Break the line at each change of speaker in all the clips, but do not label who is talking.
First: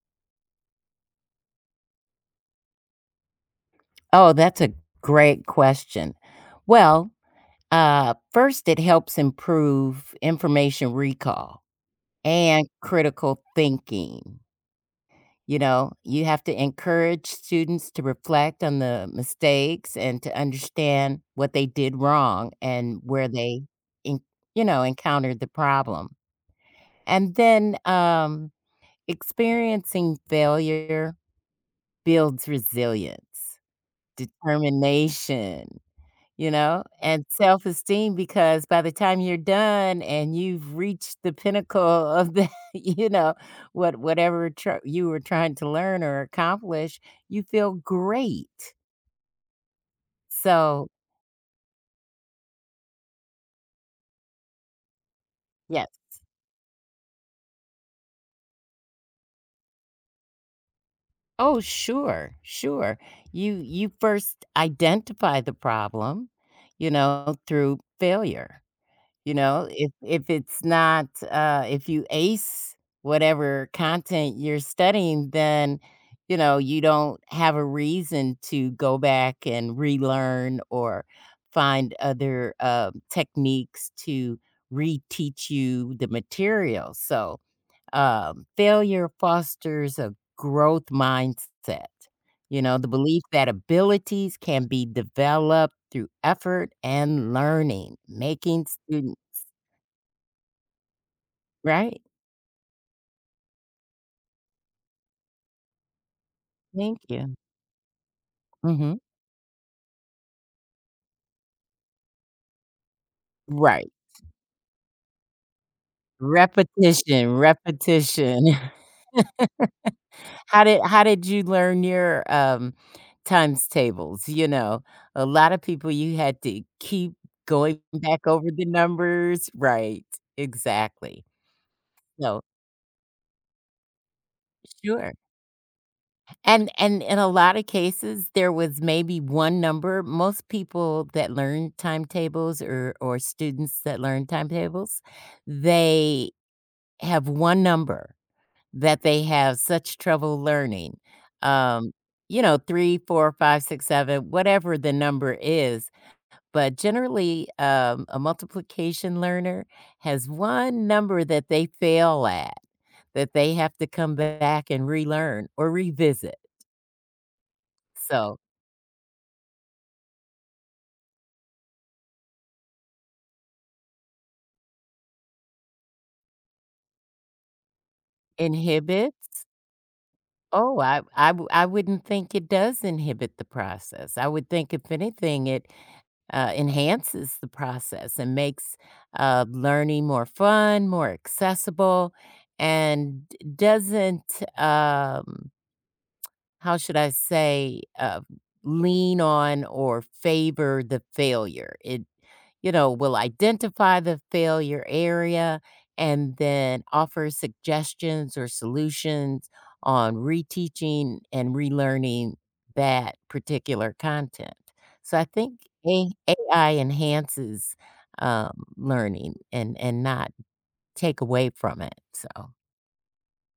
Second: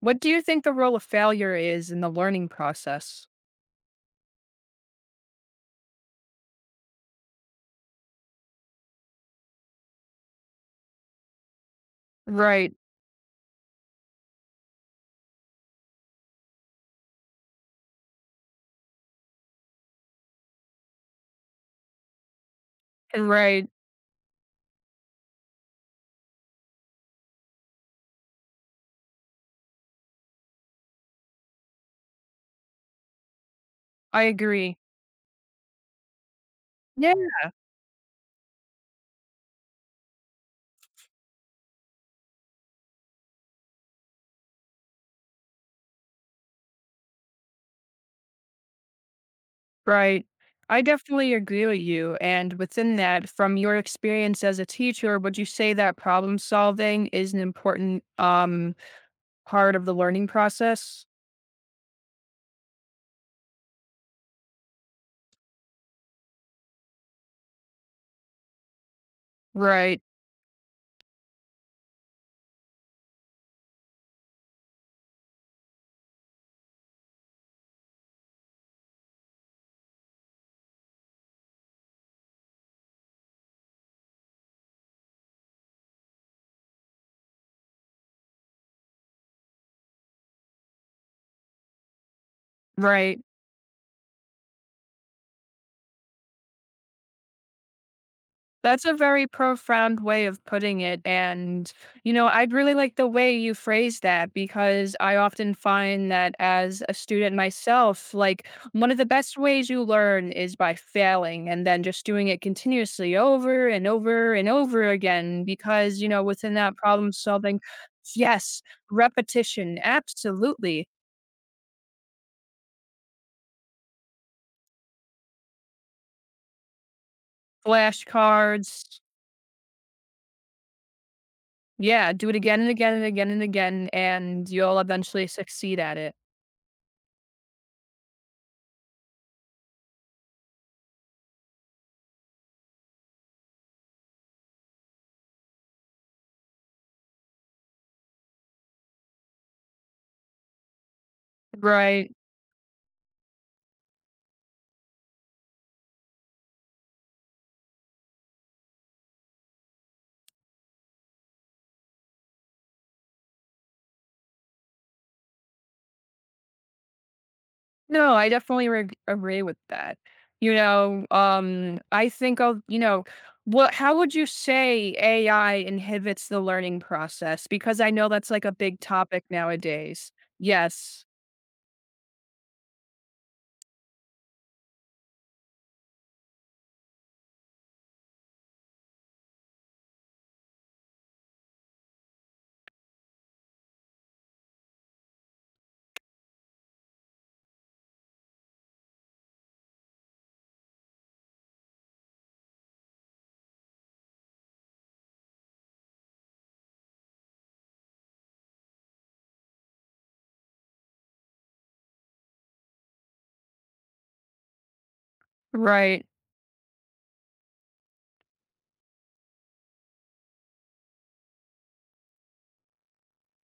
What do you think the role of failure is in the learning process?
Oh, that's a great question. Well, first, it helps improve information recall and
Right,
critical thinking. You know, you have to encourage students to reflect on the mistakes and to understand what they did wrong and where they,
right.
en- you know, encountered the problem. And then experiencing failure builds resilience,
I agree.
determination, you know,
Yeah,
and self-esteem because by the time you're done and you've reached the pinnacle of the you know, what whatever tr you were trying to learn or accomplish, you feel great.
right. I
So,
definitely agree with you. And within that, from your experience as a teacher, would you say that
yes.
problem solving is an important part of the learning process?
Oh, sure, sure. You first identify the problem, you know, through failure. You know, if
Right,
if it's not, if you ace whatever content you're studying, then, you know, you don't have a reason to go back and relearn or find other, techniques to reteach you the material. So, failure fosters a growth mindset. You know, the
right.
belief that abilities can be developed through effort and learning, making
That's a
students
very profound way of putting it. And,
right?
you know, I'd really like the way you phrase that because I often find that as a
Thank you.
student myself, like one
Mhm.
of the best ways you learn is by failing and then just doing it continuously over and
Right.
over and over again. Because, you know, within that problem
Repetition,
solving,
repetition.
yes, repetition,
How did
absolutely.
how did you learn your, times tables? You know, a lot of people, you had to keep going back over the
Flashcards,
numbers, right, exactly.
yeah, do it
So
again and again and again and again, and you'll
sure.
eventually succeed at it.
And in a lot of cases, there was maybe 1 number. Most people that learn timetables or students that learn timetables, they have 1 number. That they have such trouble learning. Um,
Right.
you know, 3, 4, 5, 6, 7, whatever the number is, but generally, a multiplication learner has one number that they fail at, that they have to come back and relearn or revisit.
No, I
So,
definitely reg agree with that. You know, I think of, you know, what how would you say AI inhibits the learning process? Because I know that's like a big topic
inhibits?
nowadays.
Oh, I
Yes,
I w I wouldn't think it does inhibit the process. I would think if anything, it enhances the process and makes learning more fun, more accessible, and doesn't, um, how should I say, lean on or favor the failure. It you know, will identify the failure area and then offer suggestions or solutions on reteaching and relearning that particular content. So I think
right.
A AI enhances learning and not take away from it. So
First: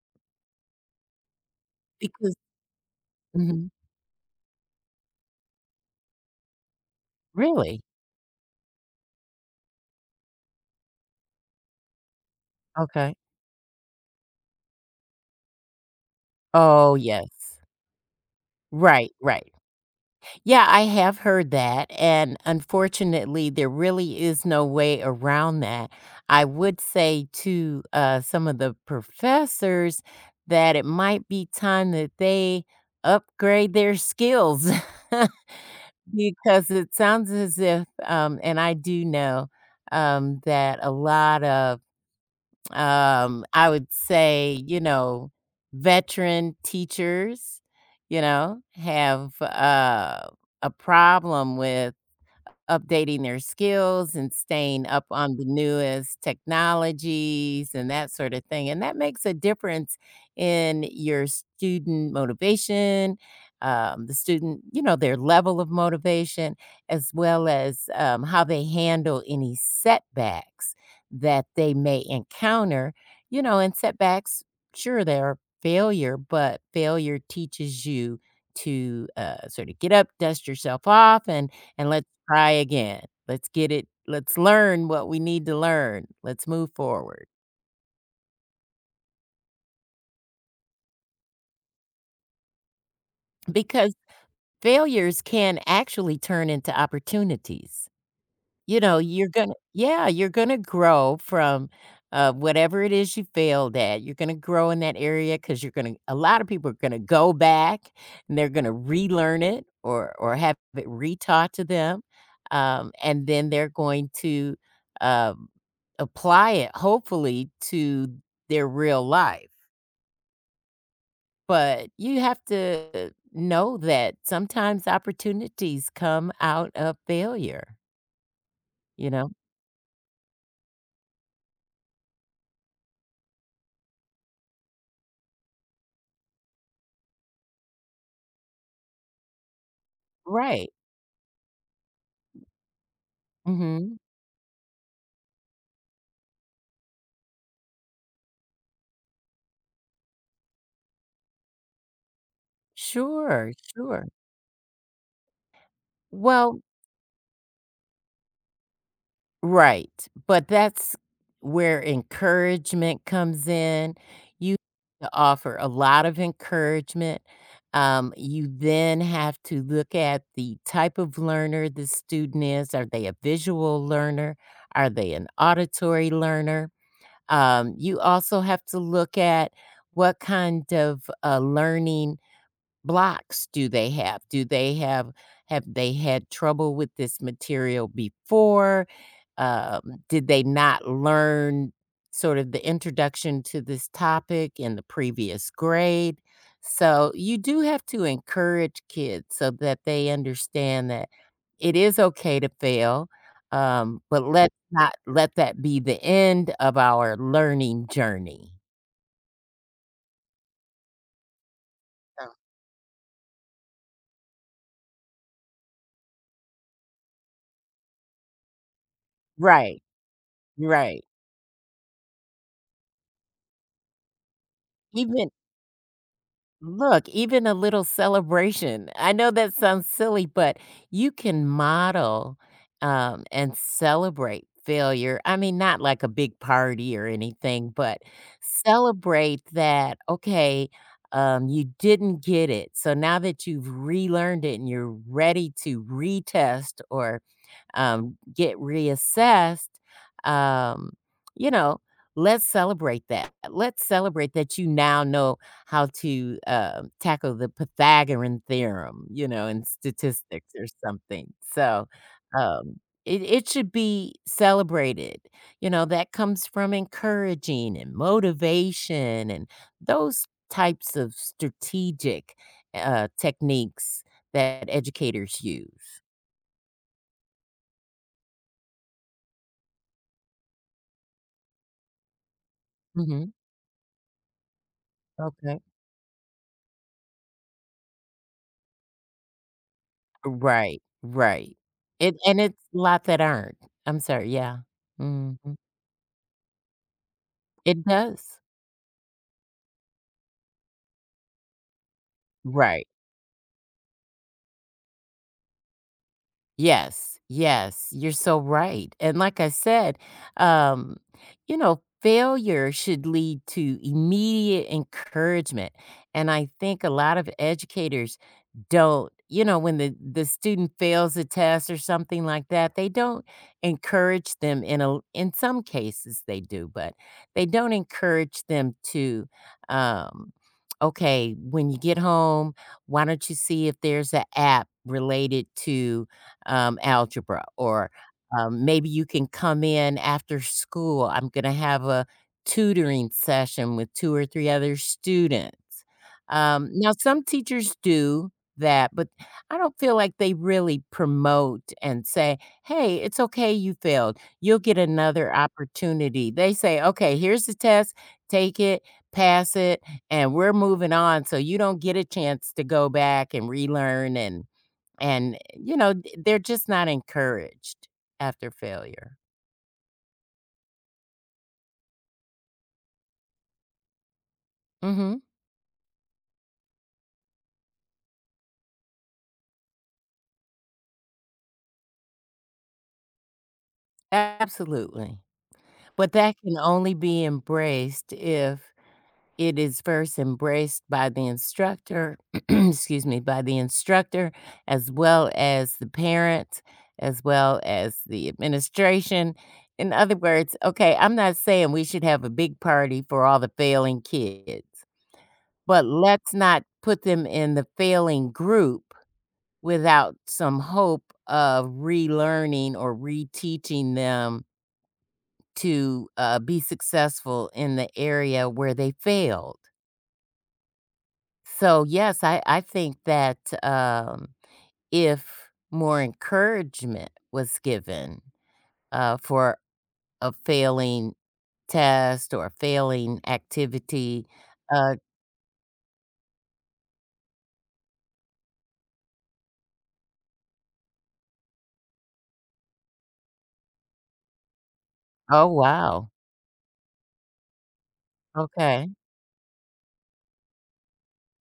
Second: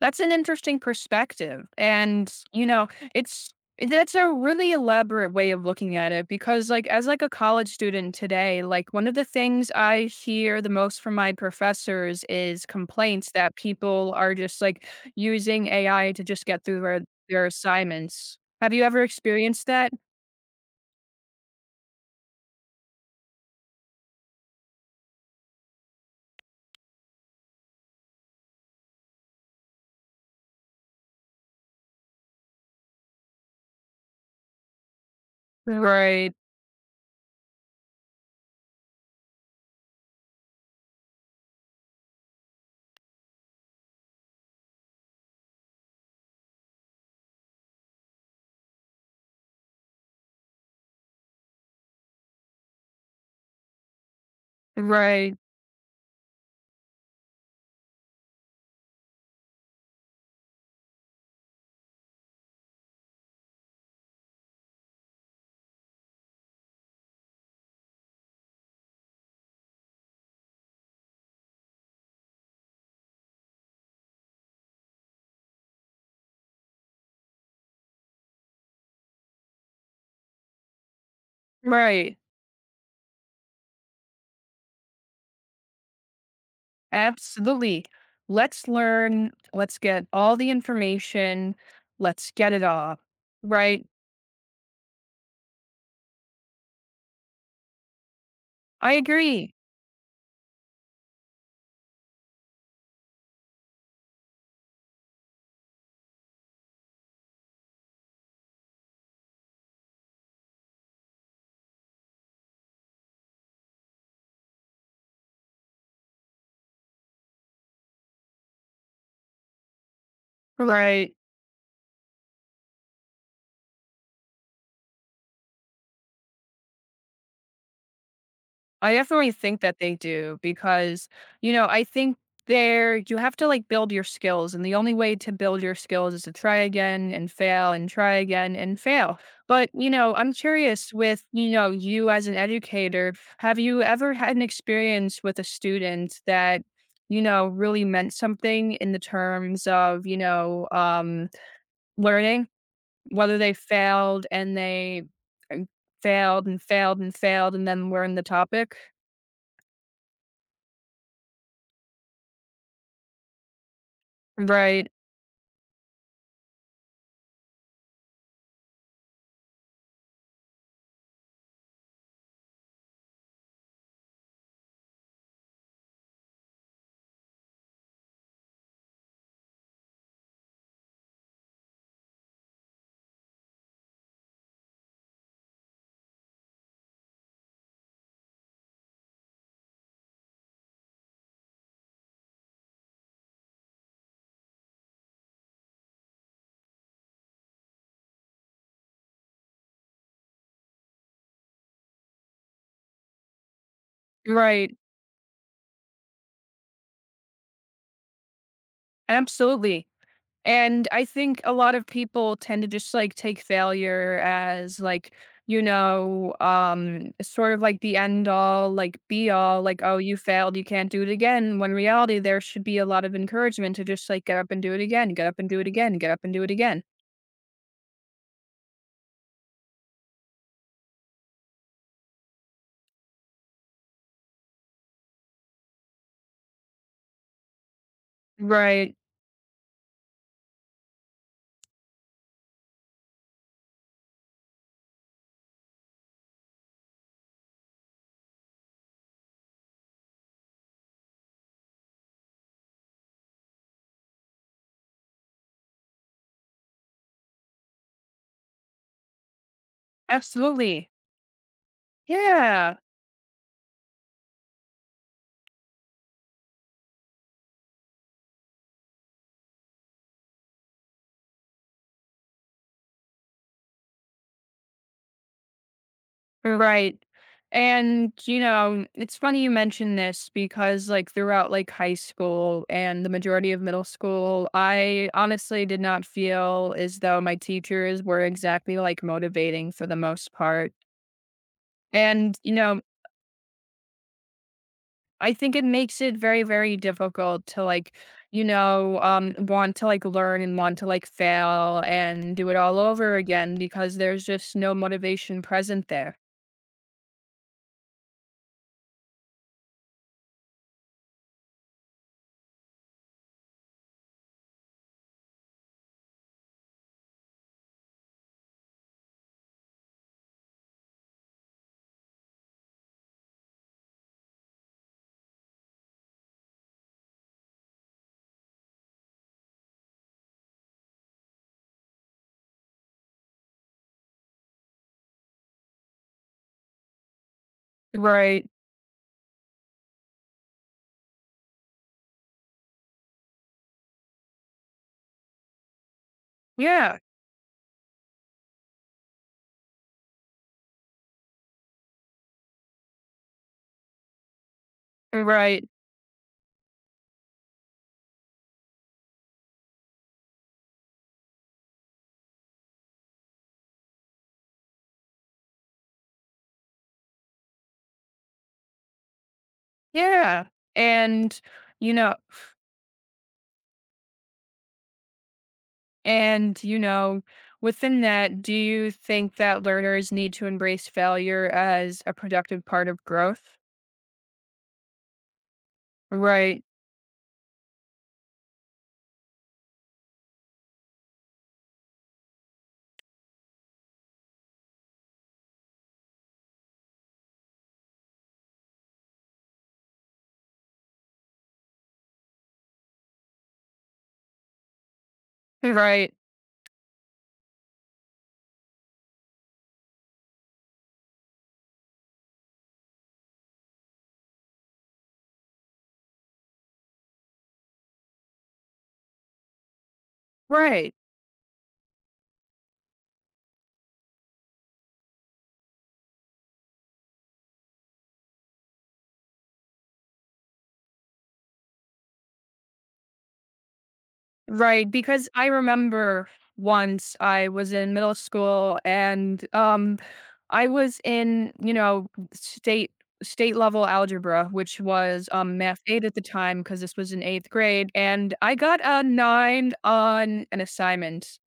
That's an interesting perspective, and,
because
you know, it's
mhm.
that's a really elaborate way of looking at it because, like, as, like, a college
Really
student today, like, one of the things I hear the most from my professors is
okay.
complaints that people are just, like, using AI to just get through
Oh
their
yes,
their assignments. Have you ever
right, right.
experienced that?
Yeah, I have heard that, and unfortunately, there really is no way around that. I would say to some of the professors that it might be time that they upgrade their skills
Right,
because it sounds as if, and I do know that a lot of I would say, you know, veteran teachers, you know, have, a problem with updating their skills and staying up
right,
on the newest technologies and that sort of thing, and that makes a difference in your student motivation, the student you know, their level of motivation, as well as, how they handle any setbacks that they may encounter, you know, and setbacks, sure, they're failure, but failure teaches you to, sort of get up, dust yourself off, and let's
right.
try again. Let's get it let's learn what we need to learn. Let's move forward.
Absolutely. Let's learn, let's get all the information, let's get it all, right?
Because failures can actually turn into opportunities. You
I
know, you're
agree.
gonna yeah, you're gonna grow from, whatever it is you failed at. You're gonna grow in that area because you're gonna a lot of people are gonna go back, and they're gonna relearn it or have it retaught to them, and then they're going to, um, apply it hopefully to their real life.
Right.
But you have to know that sometimes opportunities come out of failure,
I
you know?
definitely think that they do because, you know, I think there you have to like build your skills. And the only way to build your skills is to try again and fail and try again and fail. But, you know, I'm
Right.
curious with, you know, you as an educator, have you
Mhm.
ever had an experience with a student that, you know, really meant something in the terms of, you know, learning? Whether
Sure,
they
sure.
failed and they and failed
Well,
and failed and failed and then learned the topic.
right, but that's where encouragement comes in. You
Right,
have to offer a lot of encouragement. You then have to look at the type of learner the student is. Are they a visual learner? Are they an auditory learner? You also have to look at what kind of learning blocks do they have? Have they had trouble with this material before? Did they not learn sort of the introduction to this topic in the previous grade? So you do have to encourage kids so that they understand that it is okay to fail, but let's
right,
not let that be the end of our learning journey.
absolutely, and I think a lot of
So
people tend to just, like, take failure as, like, you know, sort of like the end all, like, be all, like,
right,
"Oh, you failed, you can't do
right.
it again," when in reality, there should be a lot of encouragement to just, like, get up and do it again, get
Even
up and do it again, get up and do it again.
look, even a little celebration. I know that sounds silly, but you can model and celebrate failure. I mean, not like a big party or anything, but
Right,
celebrate that, okay, you didn't get it. So now that you've relearned it and you're ready to retest or get reassessed, um, you know, let's celebrate that. Let's celebrate that you now know how to tackle the Pythagorean theorem, you know, in statistics or
absolutely.
something. So um,
Yeah.
it should be celebrated. You know, that comes from encouraging and motivation and those types of strategic techniques that educators use.
Right. And, you know, it's funny you mention this because, like, throughout, like, high school and the
hmm
majority of middle school, I
Okay.
honestly did not feel as though my teachers were exactly, like, motivating for the most part.
Right, right. It
And,
and
you
it's a
know,
lot that aren't. I'm sorry, yeah.
I
Mhm.
think it makes it very, very difficult to,
It
like,
does.
want to, like, learn and want to, like, fail and do it all
Right.
over again because there's just no motivation present there.
Yes, yes, you're so right. And like I said, um, you know, failure should lead to immediate encouragement. And I think a lot of educators don't, you know, when the student fails a test or something like that, they don't encourage them in a in some cases they do, but they don't encourage them to um okay, when you get home, why don't you see if there's an app related to algebra, or,
Right.
maybe you can come in after school. I'm gonna have a tutoring session with 2 or 3 other students. Now
Yeah.
some teachers do that, but I don't feel like they really promote and say, "Hey, it's okay you failed. You'll get another
Right.
opportunity." They say, "Okay, here's the test. Take it, pass it, and we're moving on so you don't get a chance to go back and relearn and, you know, th they're just not encouraged after failure.
Yeah, and, you know
Mhm.
and, you know, within that, do you think that learners need to embrace failure as a productive part of growth?
Absolutely. But that can
Right,
only be embraced if it is first embraced by the instructor excuse me, by the instructor, as well as the parent, as well as the administration. In other words, okay, I'm not saying we should have a big party for all the failing kids, but
right,
let's not put them in the failing group without some hope of relearning or reteaching them to be successful in the area where they failed.
right,
So, yes, I think that if more encouragement was given for a failing test or failing activity,
right,
uh,
because I remember once I was in middle school and, I was in, you know, state state level algebra, which was,
oh,
math 8
wow.
at the time, because this was in 8th grade, and I got
Okay.
a 9 on an assignment.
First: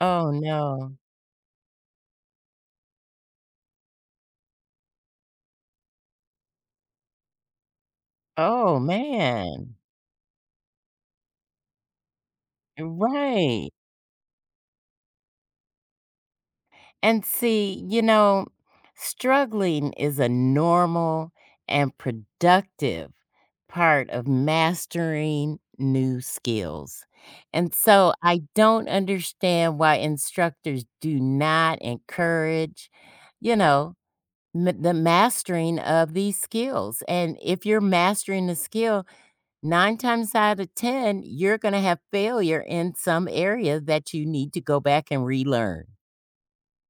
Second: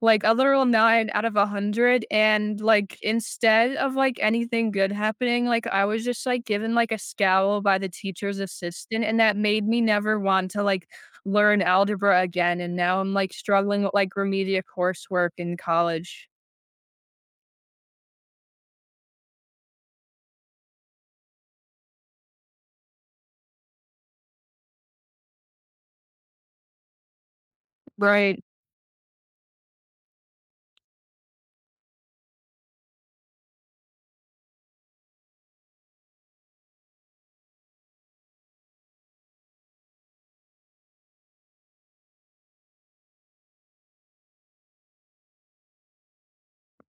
Like,
Oh,
a literal
no.
9 out of 100, and, like, instead of, like, anything good happening, like, I was just, like, given, like, a scowl by the teacher's
Oh,
assistant, and that made
man.
me never want to, like, learn algebra again, and now I'm, like,
Right.
struggling with, like, remedial coursework in college.
And see, you know, struggling is a normal and productive part of mastering new skills. And so I
Right.
don't understand why instructors do not encourage, you know, the mastering of these skills. And if you're mastering a skill, nine times out of 10, you're going to have failure in some area that you need to go back and relearn.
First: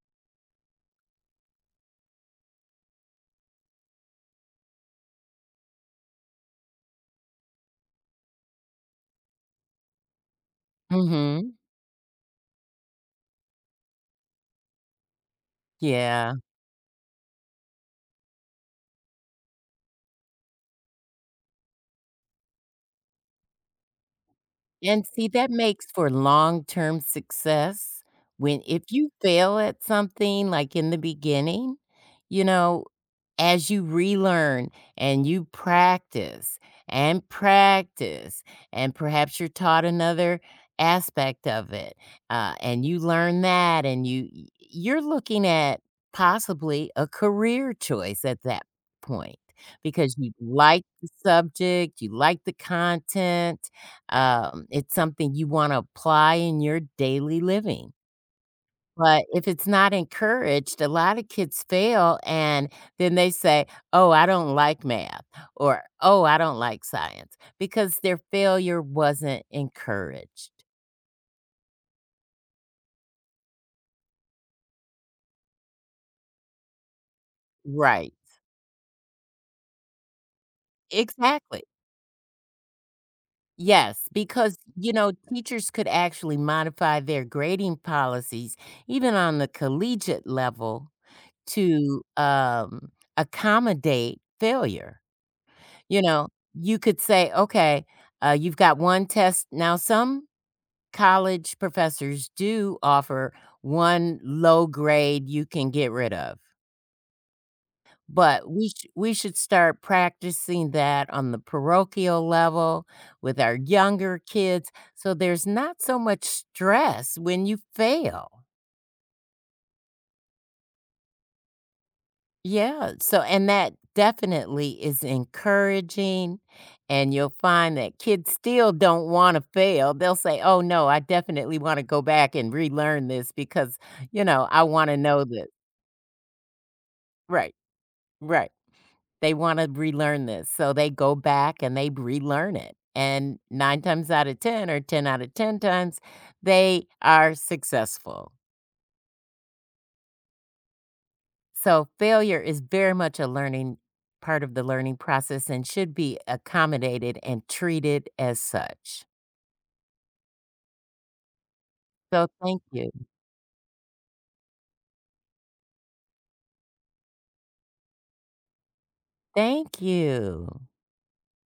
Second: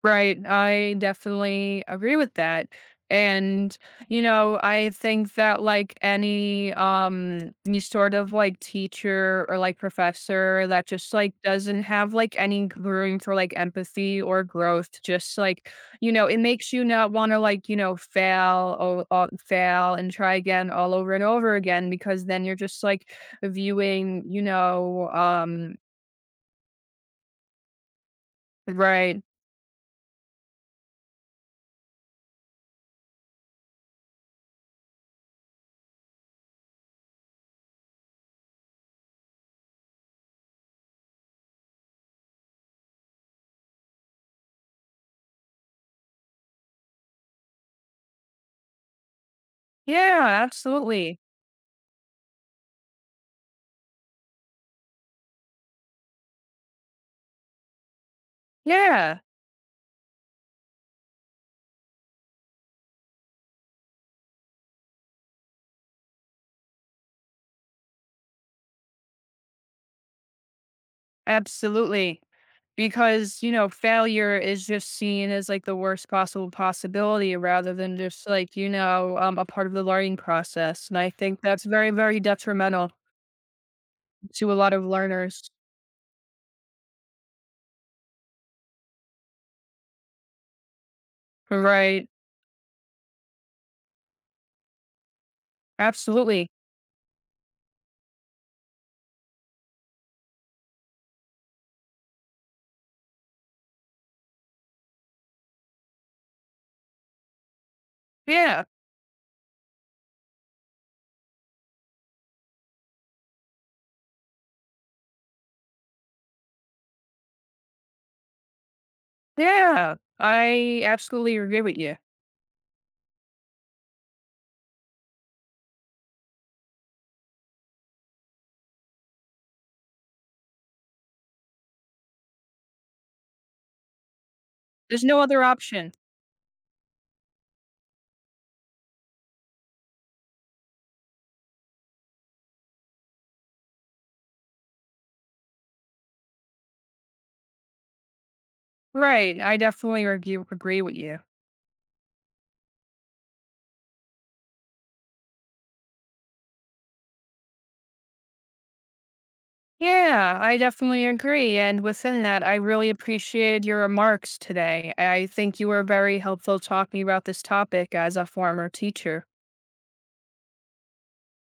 Right. I definitely agree with that. And, you know, I think that like any sort of like teacher or like professor that just like
Mm-hmm.
doesn't have like any room for like empathy or growth, just like, you know,
Yeah.
it makes you not want to like, you know, fail or fail and try again all over and over again because then you're just like viewing, you
And
know,
see, that
um
makes for long-term success when if you
right.
fail at something, like, in the beginning, you know, as you relearn and you practice and practice, and perhaps you're taught another aspect of it, and you learn that and you y you're looking at possibly a career choice at that point because
Yeah,
you like the
absolutely.
subject, you like the content, it's something you wanna apply in your daily living.
Yeah.
But if it's not encouraged, a lot of kids fail, and then they say, "Oh, I don't like math," or, "Oh, I don't like science," because their failure wasn't encouraged.
Absolutely. Because, you know, failure is just seen as like the worst possible possibility rather than
Right.
just like, you know, a part of the learning process. And I think
Exactly.
that's very, very detrimental
Yes,
to a
because,
lot of
you know,
learners.
teachers could actually modify their grading policies, even on the collegiate level, to,
Right.
accommodate failure. You know,
Absolutely.
you could say, "Okay, you've got 1 test" now some college professors do offer 1 low grade you can get rid of, but
Yeah.
we should start practicing that on the parochial level with our younger kids, so there's not so much stress when you fail.
Yeah. I absolutely agree with you.
Yeah, so and that definitely is encouraging, and you'll find that kids still don't wanna fail. They'll say, "Oh, no, I definitely wanna go back and relearn this because, you know, I wanna
There's no
know
other
this."
option.
Right, right. They wanna relearn this, so they go back and they relearn it, and 9 times out of 10 or 10 out of 10 times, they are successful.
Right. I definitely agree with you.
So failure is very much a learning part of the learning process and should be accommodated and treated as such.
Yeah, I definitely agree. And within
So
that, I
thank you.
really appreciated your remarks today. I think you were very helpful talking about this topic as a former teacher.
Thank you.